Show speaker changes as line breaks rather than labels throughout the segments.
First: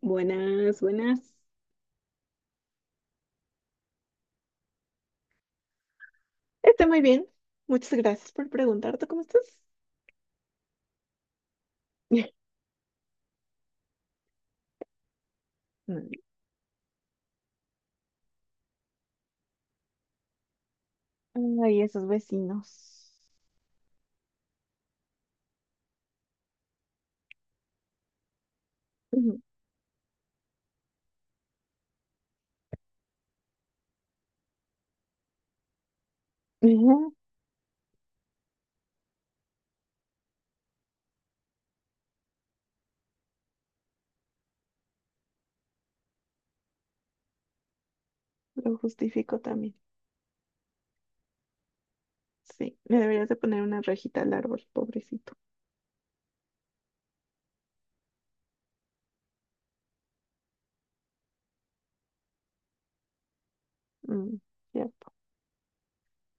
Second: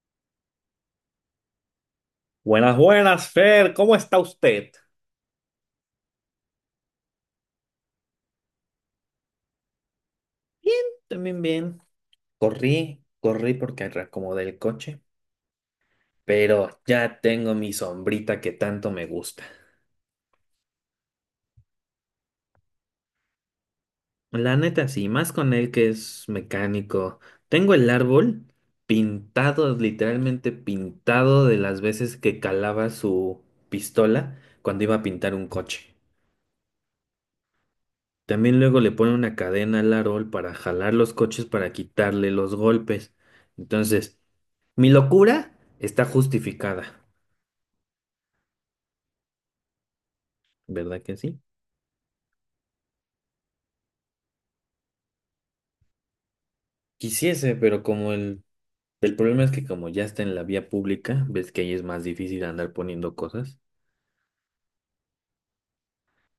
Buenas, buenas.
Buenas, buenas, Fer, ¿cómo está usted?
Estoy muy bien. Muchas gracias por preguntar. ¿Tú cómo estás?
Bien, también bien. Corrí porque reacomodé el coche,
Mm,
pero ya tengo mi sombrita que tanto me gusta.
ay, esos vecinos.
La neta, sí, más con él que es mecánico. Tengo el árbol
Ujú.
pintado, literalmente pintado de las veces que calaba su pistola cuando iba a pintar un coche.
Ujú,
También luego le pone una cadena al árbol para jalar los coches para quitarle los golpes. Entonces mi locura está justificada,
lo justifico también.
¿verdad que sí?
Sí, le deberías de poner una rejita al árbol, pobrecito.
Quisiese, pero como el problema es que como ya está en la vía pública, ves que ahí es más difícil andar poniendo cosas.
Mm, ya,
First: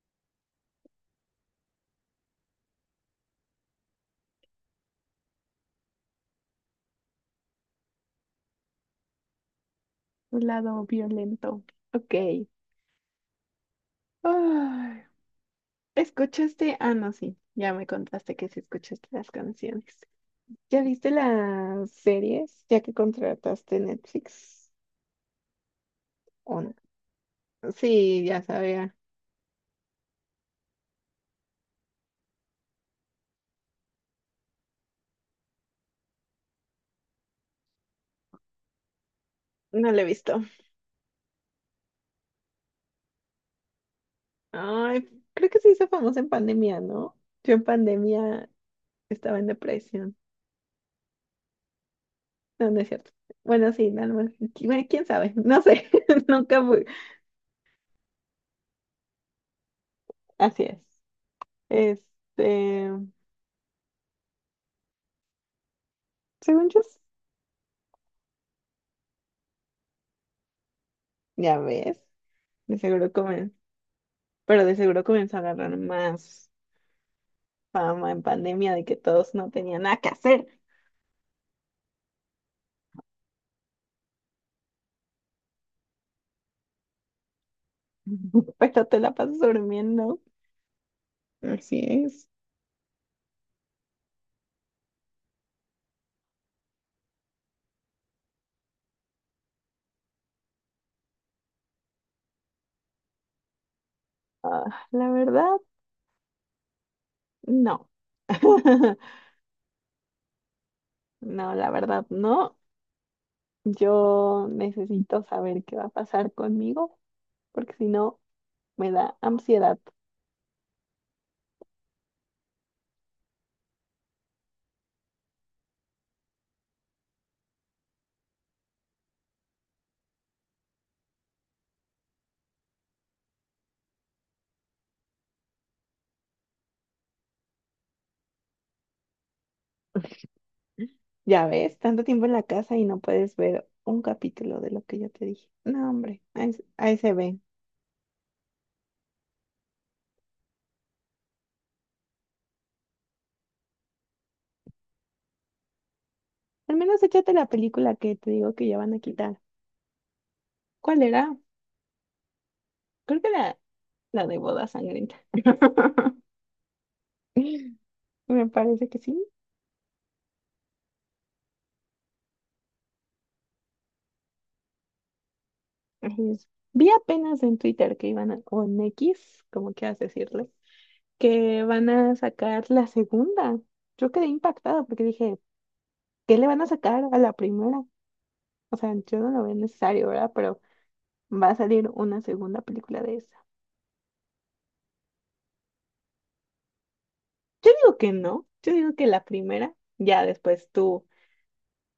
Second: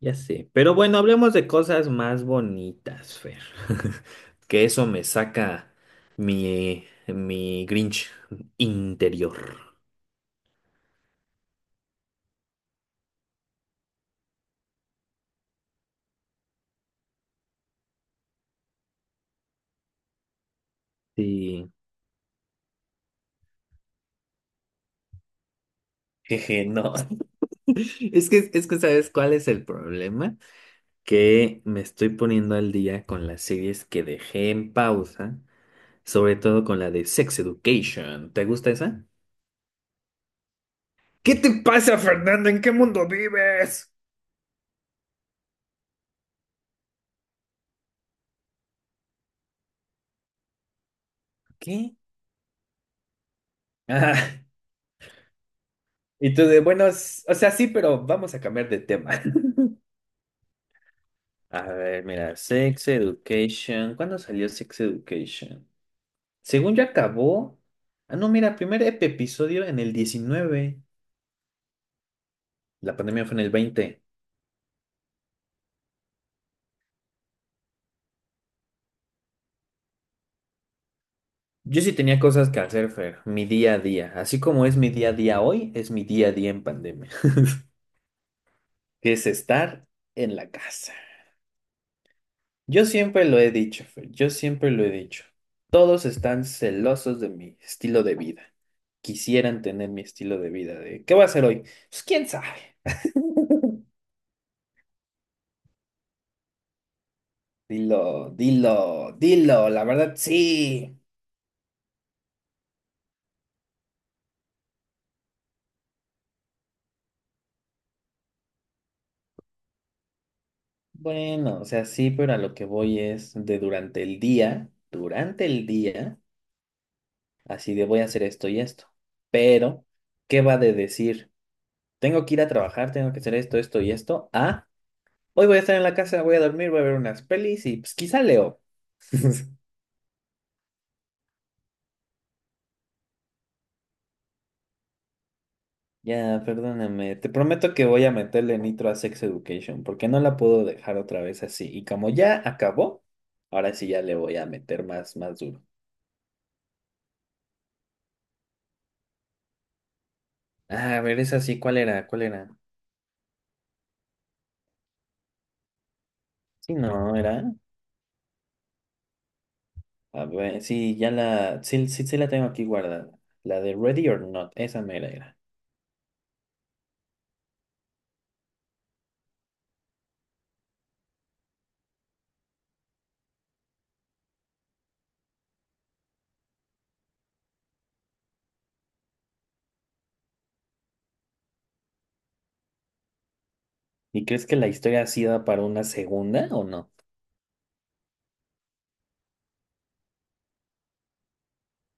Ya sé. Pero bueno, hablemos de cosas más bonitas, Fer. Que eso me saca mi Grinch interior.
un lado violento. Ok. Ay, ¿escuchaste? Ah, no, sí. Ya me contaste que sí escuchaste las canciones. ¿Ya viste
Sí.
las series ya que contrataste Netflix? ¿O
Jeje,
no?
no.
Sí,
Es
ya
que, es que,
sabía.
¿sabes cuál es el problema? Que me estoy poniendo al día con las series que dejé en pausa, sobre todo con la de Sex Education. ¿Te gusta esa?
No la he visto.
¿Qué te pasa, Fernando? ¿En qué mundo vives?
Ay, creo que se hizo famosa en pandemia, ¿no? Yo en pandemia estaba en depresión.
¿Qué?
No, no es cierto. Bueno, sí, no, no,
Ah,
bueno, quién sabe, no sé,
y tú de,
nunca fui.
bueno, o sea, sí, pero vamos a cambiar de tema.
Así es.
A ver, mira, Sex
Este,
Education. ¿Cuándo salió Sex Education?
según
Según
yo,
yo acabó. Ah, no, mira, primer episodio en el 19.
ya ves, de
La
seguro
pandemia fue en el
comen,
20.
pero de seguro comenzó a agarrar más fama en pandemia de que todos no tenían nada que hacer,
Yo sí tenía cosas que hacer, Fer, mi día a día. Así como es mi día a día hoy, es mi día a día en pandemia,
pero te
que
la
es
pasas
estar
durmiendo.
en la casa.
Así es.
Yo siempre lo he dicho, Fer, yo siempre lo he dicho. Todos están celosos de mi estilo de vida. Quisieran tener mi estilo de vida de, ¿qué voy a hacer hoy? Pues quién sabe.
Ah, la verdad, no.
Dilo, dilo, dilo, la verdad sí.
No, la verdad no. Yo necesito saber qué va a pasar conmigo, porque si no, me da ansiedad.
Bueno, o sea, sí, pero a lo que voy es de durante el día, así de voy a hacer esto y esto. Pero ¿qué va de decir? Tengo que ir a trabajar, tengo que hacer esto, esto y esto. ¿Ah? Hoy voy a estar en la casa, voy a dormir, voy a ver unas pelis y pues quizá leo.
Ya ves, tanto tiempo en la casa y no puedes ver un capítulo de lo que yo te dije. No, hombre,
Ya,
ahí, ahí se
perdóname, te
ve.
prometo que voy a meterle nitro a Sex Education porque no la puedo dejar otra vez así. Y como ya acabó, ahora sí ya le voy a meter más, más duro.
Al menos échate la película que te digo que ya van a quitar.
Ah, a
¿Cuál
ver,
era?
esa sí, ¿cuál era? ¿Cuál era?
Creo que la de Boda Sangrienta.
Sí, no, era.
Me parece que sí.
A ver, sí, ya la, sí, sí, sí la tengo aquí guardada. La de Ready or Not, esa mera era.
Así es. Vi apenas en Twitter que iban a, o en X, como quieras decirle, que van a sacar la segunda. Yo quedé impactada porque dije, ¿qué le van a sacar a la primera? O sea, yo no lo veo necesario, ¿verdad? Pero va a salir una segunda película de esa.
¿Y crees que la historia ha sido para una segunda o no?
Yo digo que no, yo digo que la primera, ya después tú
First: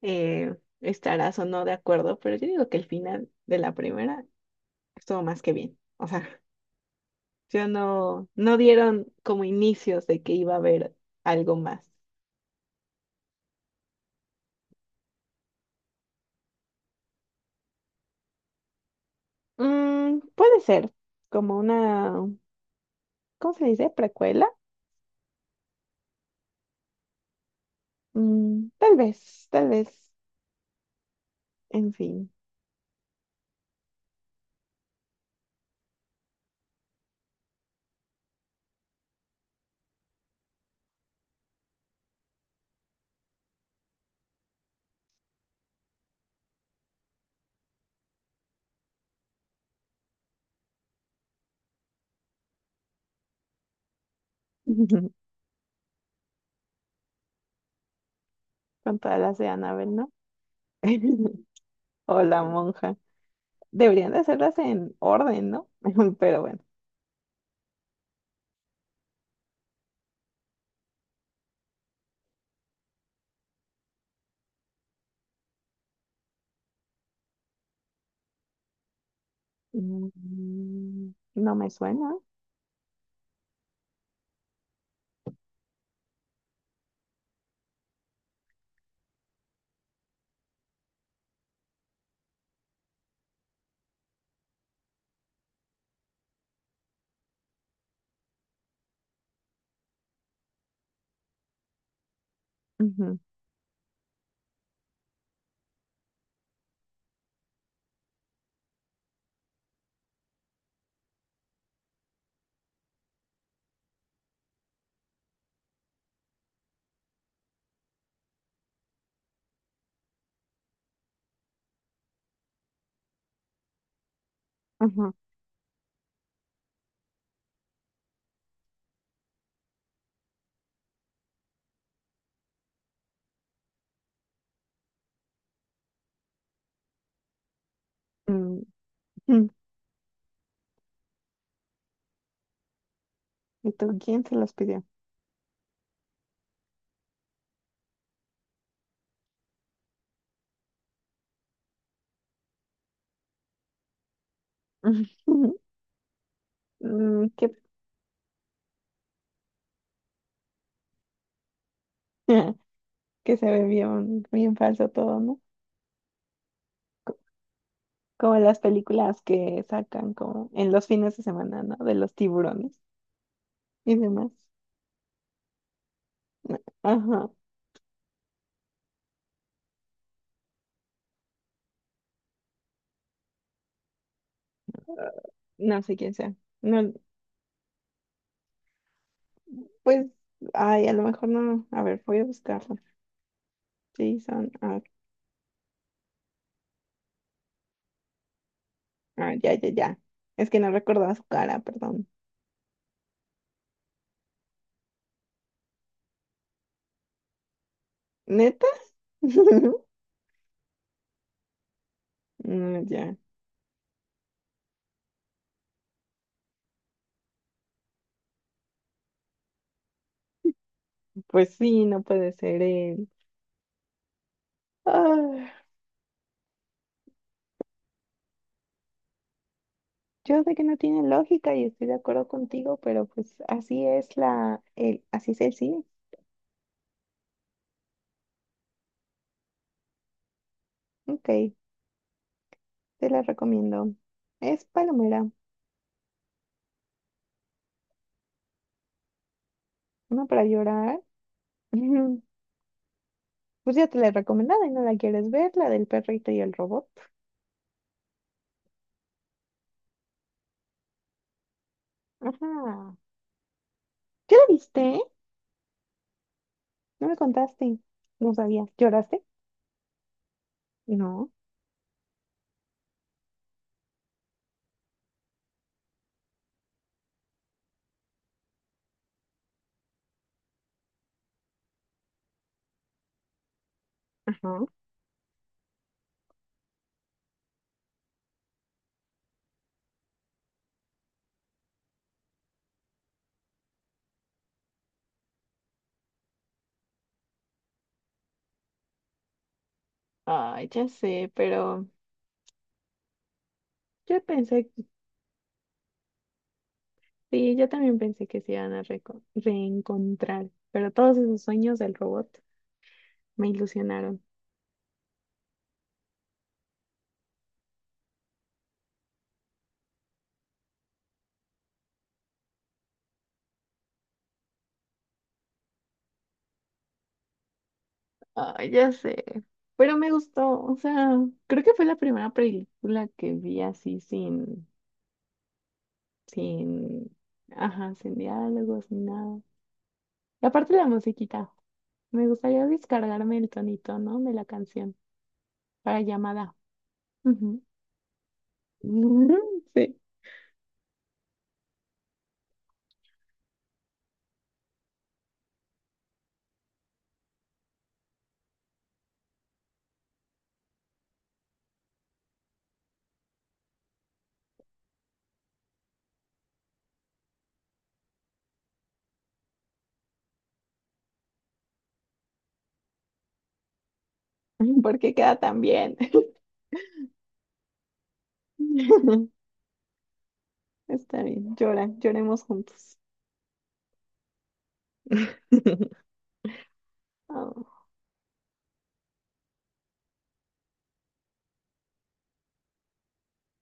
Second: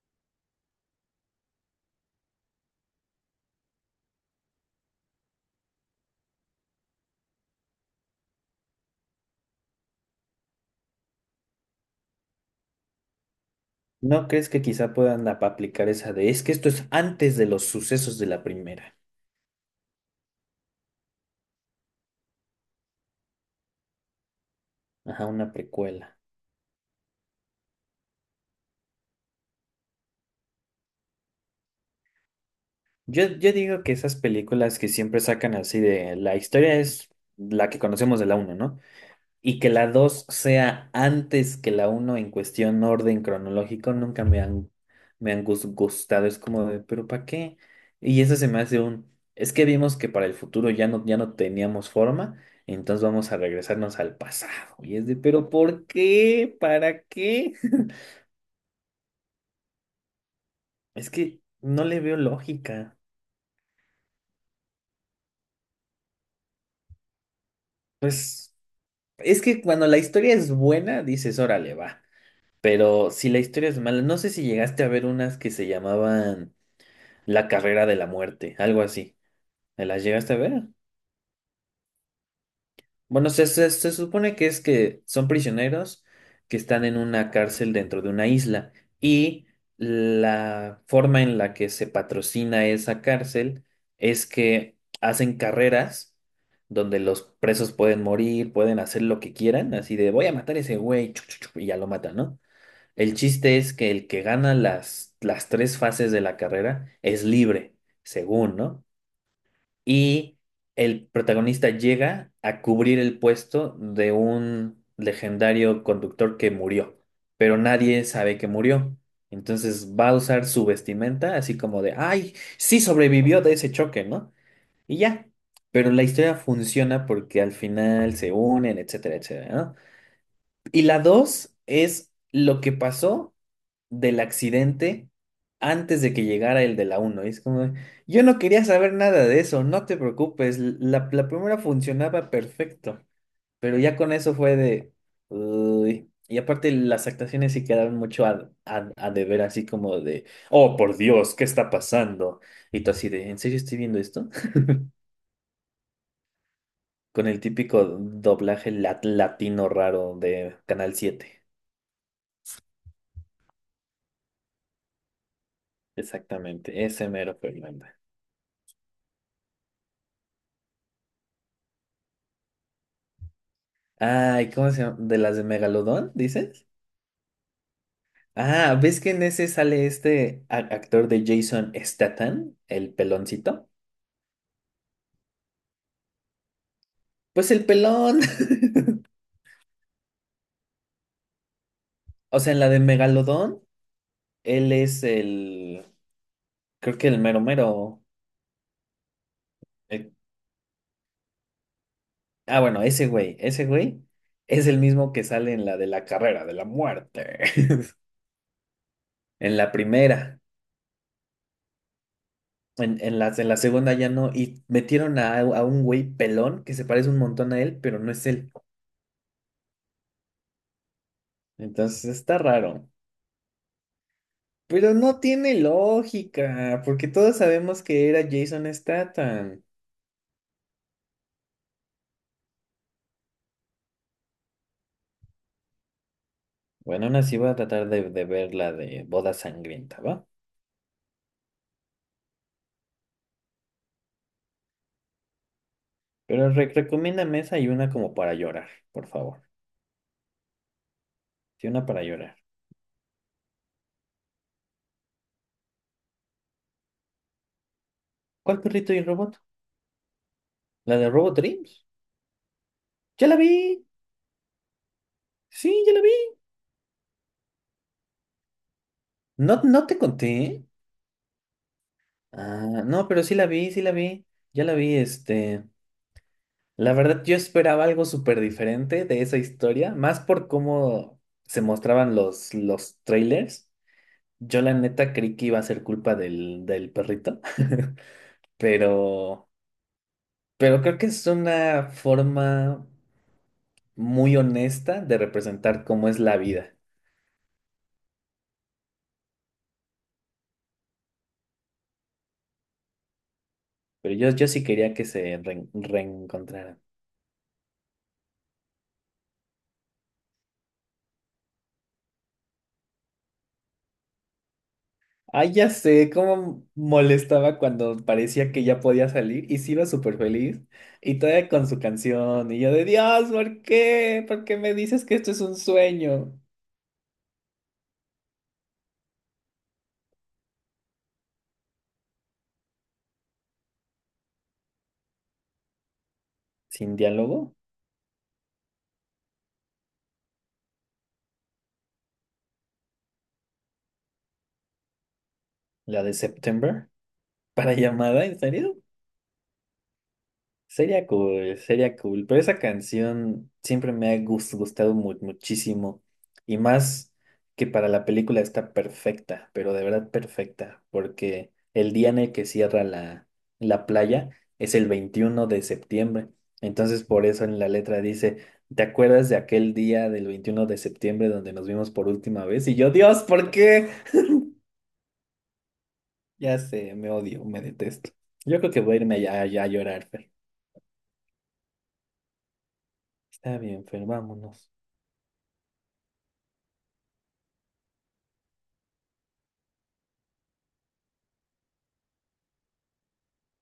eh, estarás o no de acuerdo, pero yo digo que el final de la primera estuvo más que bien. O sea, yo no, no dieron como inicios de que iba a haber algo más.
¿No crees que quizá puedan aplicar esa de, es que esto es antes de los sucesos de la primera?
Mm, puede ser como una, ¿cómo se dice? ¿Precuela?
Ajá, una precuela.
Mm, tal vez, en fin,
Yo digo que esas películas que siempre sacan así de, la historia es la que conocemos de la uno, ¿no? Y que la 2 sea antes que la uno en cuestión orden cronológico, nunca me han, me han gustado. Es como de, ¿pero para qué? Y eso se me hace un, es que vimos que para el futuro ya no, ya no teníamos forma, entonces vamos a regresarnos al pasado. Y es de, ¿pero por qué? ¿Para qué?
con todas las de Annabelle, ¿no?
Es que no le veo
O la monja.
lógica.
Deberían de hacerlas en orden, ¿no? Pero bueno,
Pues es que cuando la historia es buena, dices, órale, va. Pero si la historia es mala, no sé si llegaste a ver unas que se llamaban La carrera de la muerte, algo así. ¿Me las llegaste a ver?
mm, no me suena.
Bueno, se supone que es que son prisioneros que están en una cárcel dentro de una isla y la forma en la que se patrocina esa cárcel es que hacen carreras donde los presos pueden morir, pueden hacer lo que quieran, así de voy a matar a ese güey chu, chu, chu", y ya lo matan, ¿no? El
Ujú,
chiste es que el que gana las tres fases de la carrera es libre, según, ¿no? Y el protagonista llega a cubrir el puesto de un legendario conductor que murió, pero nadie sabe que murió. Entonces va a usar su vestimenta así como de, ay, sí sobrevivió de ese choque, ¿no? Y
ujú,
ya. Pero la historia funciona porque al final se unen, etcétera, etcétera, ¿no? Y la dos es lo que pasó del accidente antes de que llegara el de la uno. Y es como, yo no
mm,
quería saber nada de
mm.
eso, no te preocupes, la primera funcionaba perfecto,
¿Y
pero ya
tú
con
quién se
eso
los
fue
pidió?
de... "Uy". Y aparte las actuaciones sí quedaron mucho a, a deber, así como de, oh, por Dios, ¿qué está pasando? Y tú así de, ¿en serio estoy viendo esto? Con
Mm,
el
¿qué?
típico doblaje latino raro de Canal 7.
Que se ve bien, bien falso todo, ¿no?
Exactamente, ese mero Fernanda.
Como las películas que sacan como en los fines de semana, ¿no? De los tiburones y demás.
Ay, ¿cómo se llama? ¿De las de Megalodón,
No,
dices?
ajá,
Ah, ¿ves que en ese sale este actor de Jason Statham, el peloncito?
no sé quién sea. No,
Pues el pelón.
pues, ay, a lo mejor no. A ver, voy a
O sea, en la
buscarlo.
de Megalodón,
Jason,
él
ah,
es el, creo que el mero mero.
ah, ya, ya, ya.
El...
Es que no recordaba su cara, perdón.
ah, bueno, ese güey es el mismo que sale en la de la carrera de la muerte.
¿Neta?
En la primera,
No, ya.
en las de la segunda ya no, y metieron a un güey pelón que se parece un montón a él, pero no es él.
Pues sí, no
Entonces
puede
está
ser
raro.
él.
Pero no
Ah,
tiene lógica, porque todos sabemos que era Jason Statham.
yo sé que no tiene lógica y estoy de acuerdo contigo, pero pues así es la, el, así es el cine.
Bueno, aún así voy a tratar de ver la de Boda Sangrienta, ¿va?
Ok, te la recomiendo. Es Palomera,
Pero recomiéndame esa y una como para llorar, por favor.
una para llorar.
Sí, una para llorar.
Pues ya te la he recomendado y no la quieres ver, la del perrito y el robot.
¿Cuál perrito y robot? ¿La de Robot Dreams?
Ajá.
¡Ya la vi!
¿Ya la viste?
Sí, ya la vi.
No me contaste. No sabía. ¿Lloraste?
¿No, no te conté?
No.
Ah, no, pero sí la vi, sí la vi. Ya la vi, este... La verdad, yo esperaba algo súper diferente de esa historia, más por cómo se mostraban los trailers. Yo
Ajá.
la neta creí que iba a ser culpa del perrito, pero, pero creo que es una forma muy honesta de representar cómo es la vida.
Ay, ya sé, pero
Pero
yo
yo sí
pensé,
quería que se reencontraran.
sí, yo también pensé que se iban a reencontrar, pero todos esos sueños del robot me ilusionaron.
Ay, ya sé cómo molestaba cuando parecía que ya podía salir y se iba súper feliz y todavía con su canción y yo de Dios, ¿por qué? ¿Por qué me dices que esto es un sueño?
Ay, ya sé, pero me gustó, o sea, creo que fue la primera película que vi así sin,
Sin
sin,
diálogo,
ajá, sin diálogos ni nada. Y aparte la musiquita, me gustaría descargarme el tonito, ¿no? De la canción para
la de
llamada.
September,
Ujú.
para llamada, ¿en serio?
Sí,
Sería cool, pero esa canción siempre me ha gustado muchísimo y más que para la película está perfecta, pero de verdad perfecta, porque el día en el que cierra la playa es el 21 de septiembre, entonces por eso en la letra dice, ¿te acuerdas de aquel día del 21 de septiembre donde nos vimos por última vez? Y yo, Dios, ¿por qué?
porque queda tan bien.
Ya sé, me odio, me detesto. Yo creo que voy a irme ya, ya a llorar, Fer.
Está bien, llora, lloremos juntos.
Está bien, Fer, vámonos.
Oh.